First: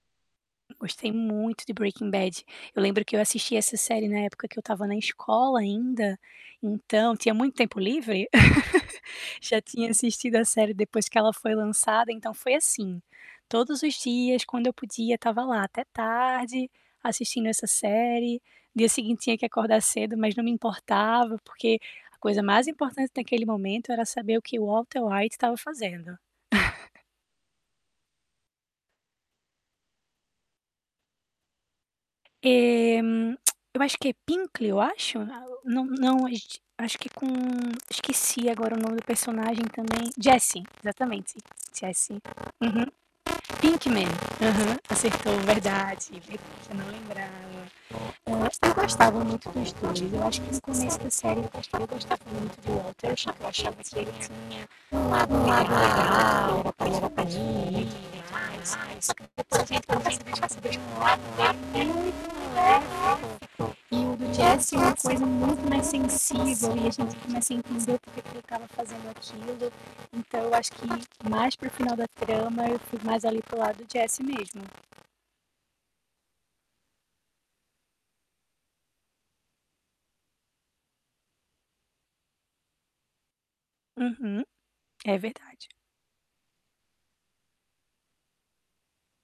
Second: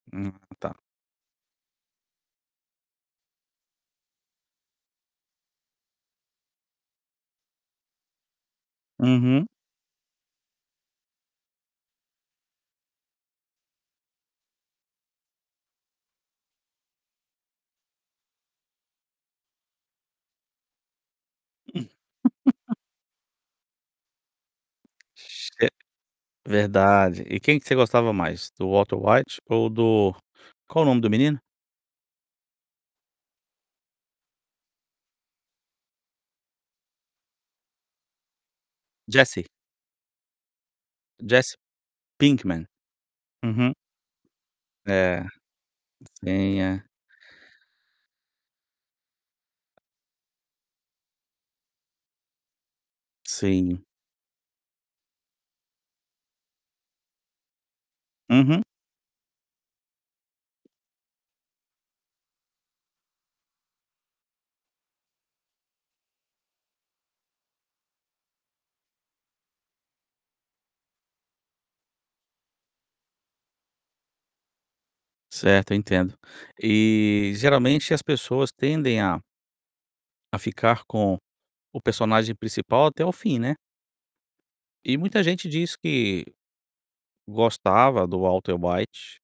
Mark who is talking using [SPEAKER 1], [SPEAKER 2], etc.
[SPEAKER 1] Hum, tá.
[SPEAKER 2] Gostei muito de Breaking Bad, eu lembro que eu assisti essa série na época que eu estava na escola ainda, então, tinha muito tempo livre.
[SPEAKER 1] Uhum.
[SPEAKER 2] Já tinha assistido a série depois que ela foi lançada então foi assim, todos os dias, quando eu podia eu estava lá até tarde, assistindo essa série, dia seguinte tinha que acordar cedo, mas não me importava, porque
[SPEAKER 1] Hum.
[SPEAKER 2] a coisa mais importante naquele momento era saber o que o Walter White estava
[SPEAKER 1] Ce
[SPEAKER 2] fazendo.
[SPEAKER 1] verdade. E quem que você gostava mais? Do Walter White ou do qual o nome do menino?
[SPEAKER 2] É eu acho que é. Pinkle, eu acho? Não não, acho que com esqueci agora o nome do
[SPEAKER 1] Jessie.
[SPEAKER 2] personagem também, Jessie, exatamente.
[SPEAKER 1] Jessie
[SPEAKER 2] Jesse.
[SPEAKER 1] Pinkman.
[SPEAKER 2] Uhum.
[SPEAKER 1] Uhum.
[SPEAKER 2] Pinkman, uhum.
[SPEAKER 1] É,
[SPEAKER 2] Acertou, verdade. Eu
[SPEAKER 1] senha.
[SPEAKER 2] não lembrava. [unintelligible]
[SPEAKER 1] Sim. Uhum.
[SPEAKER 2] E o Jesse uma coisa muito mais sensível [unintelligible] Ficava fazendo aquilo. Então eu acho que mais para o final da trama eu fui mais ali para o lado do Jesse mesmo.
[SPEAKER 1] Certo, eu entendo. E geralmente as pessoas tendem a a ficar com o personagem principal até o fim, né?
[SPEAKER 2] Uhum,
[SPEAKER 1] E
[SPEAKER 2] é
[SPEAKER 1] muita gente
[SPEAKER 2] verdade.
[SPEAKER 1] diz que gostava do Walter White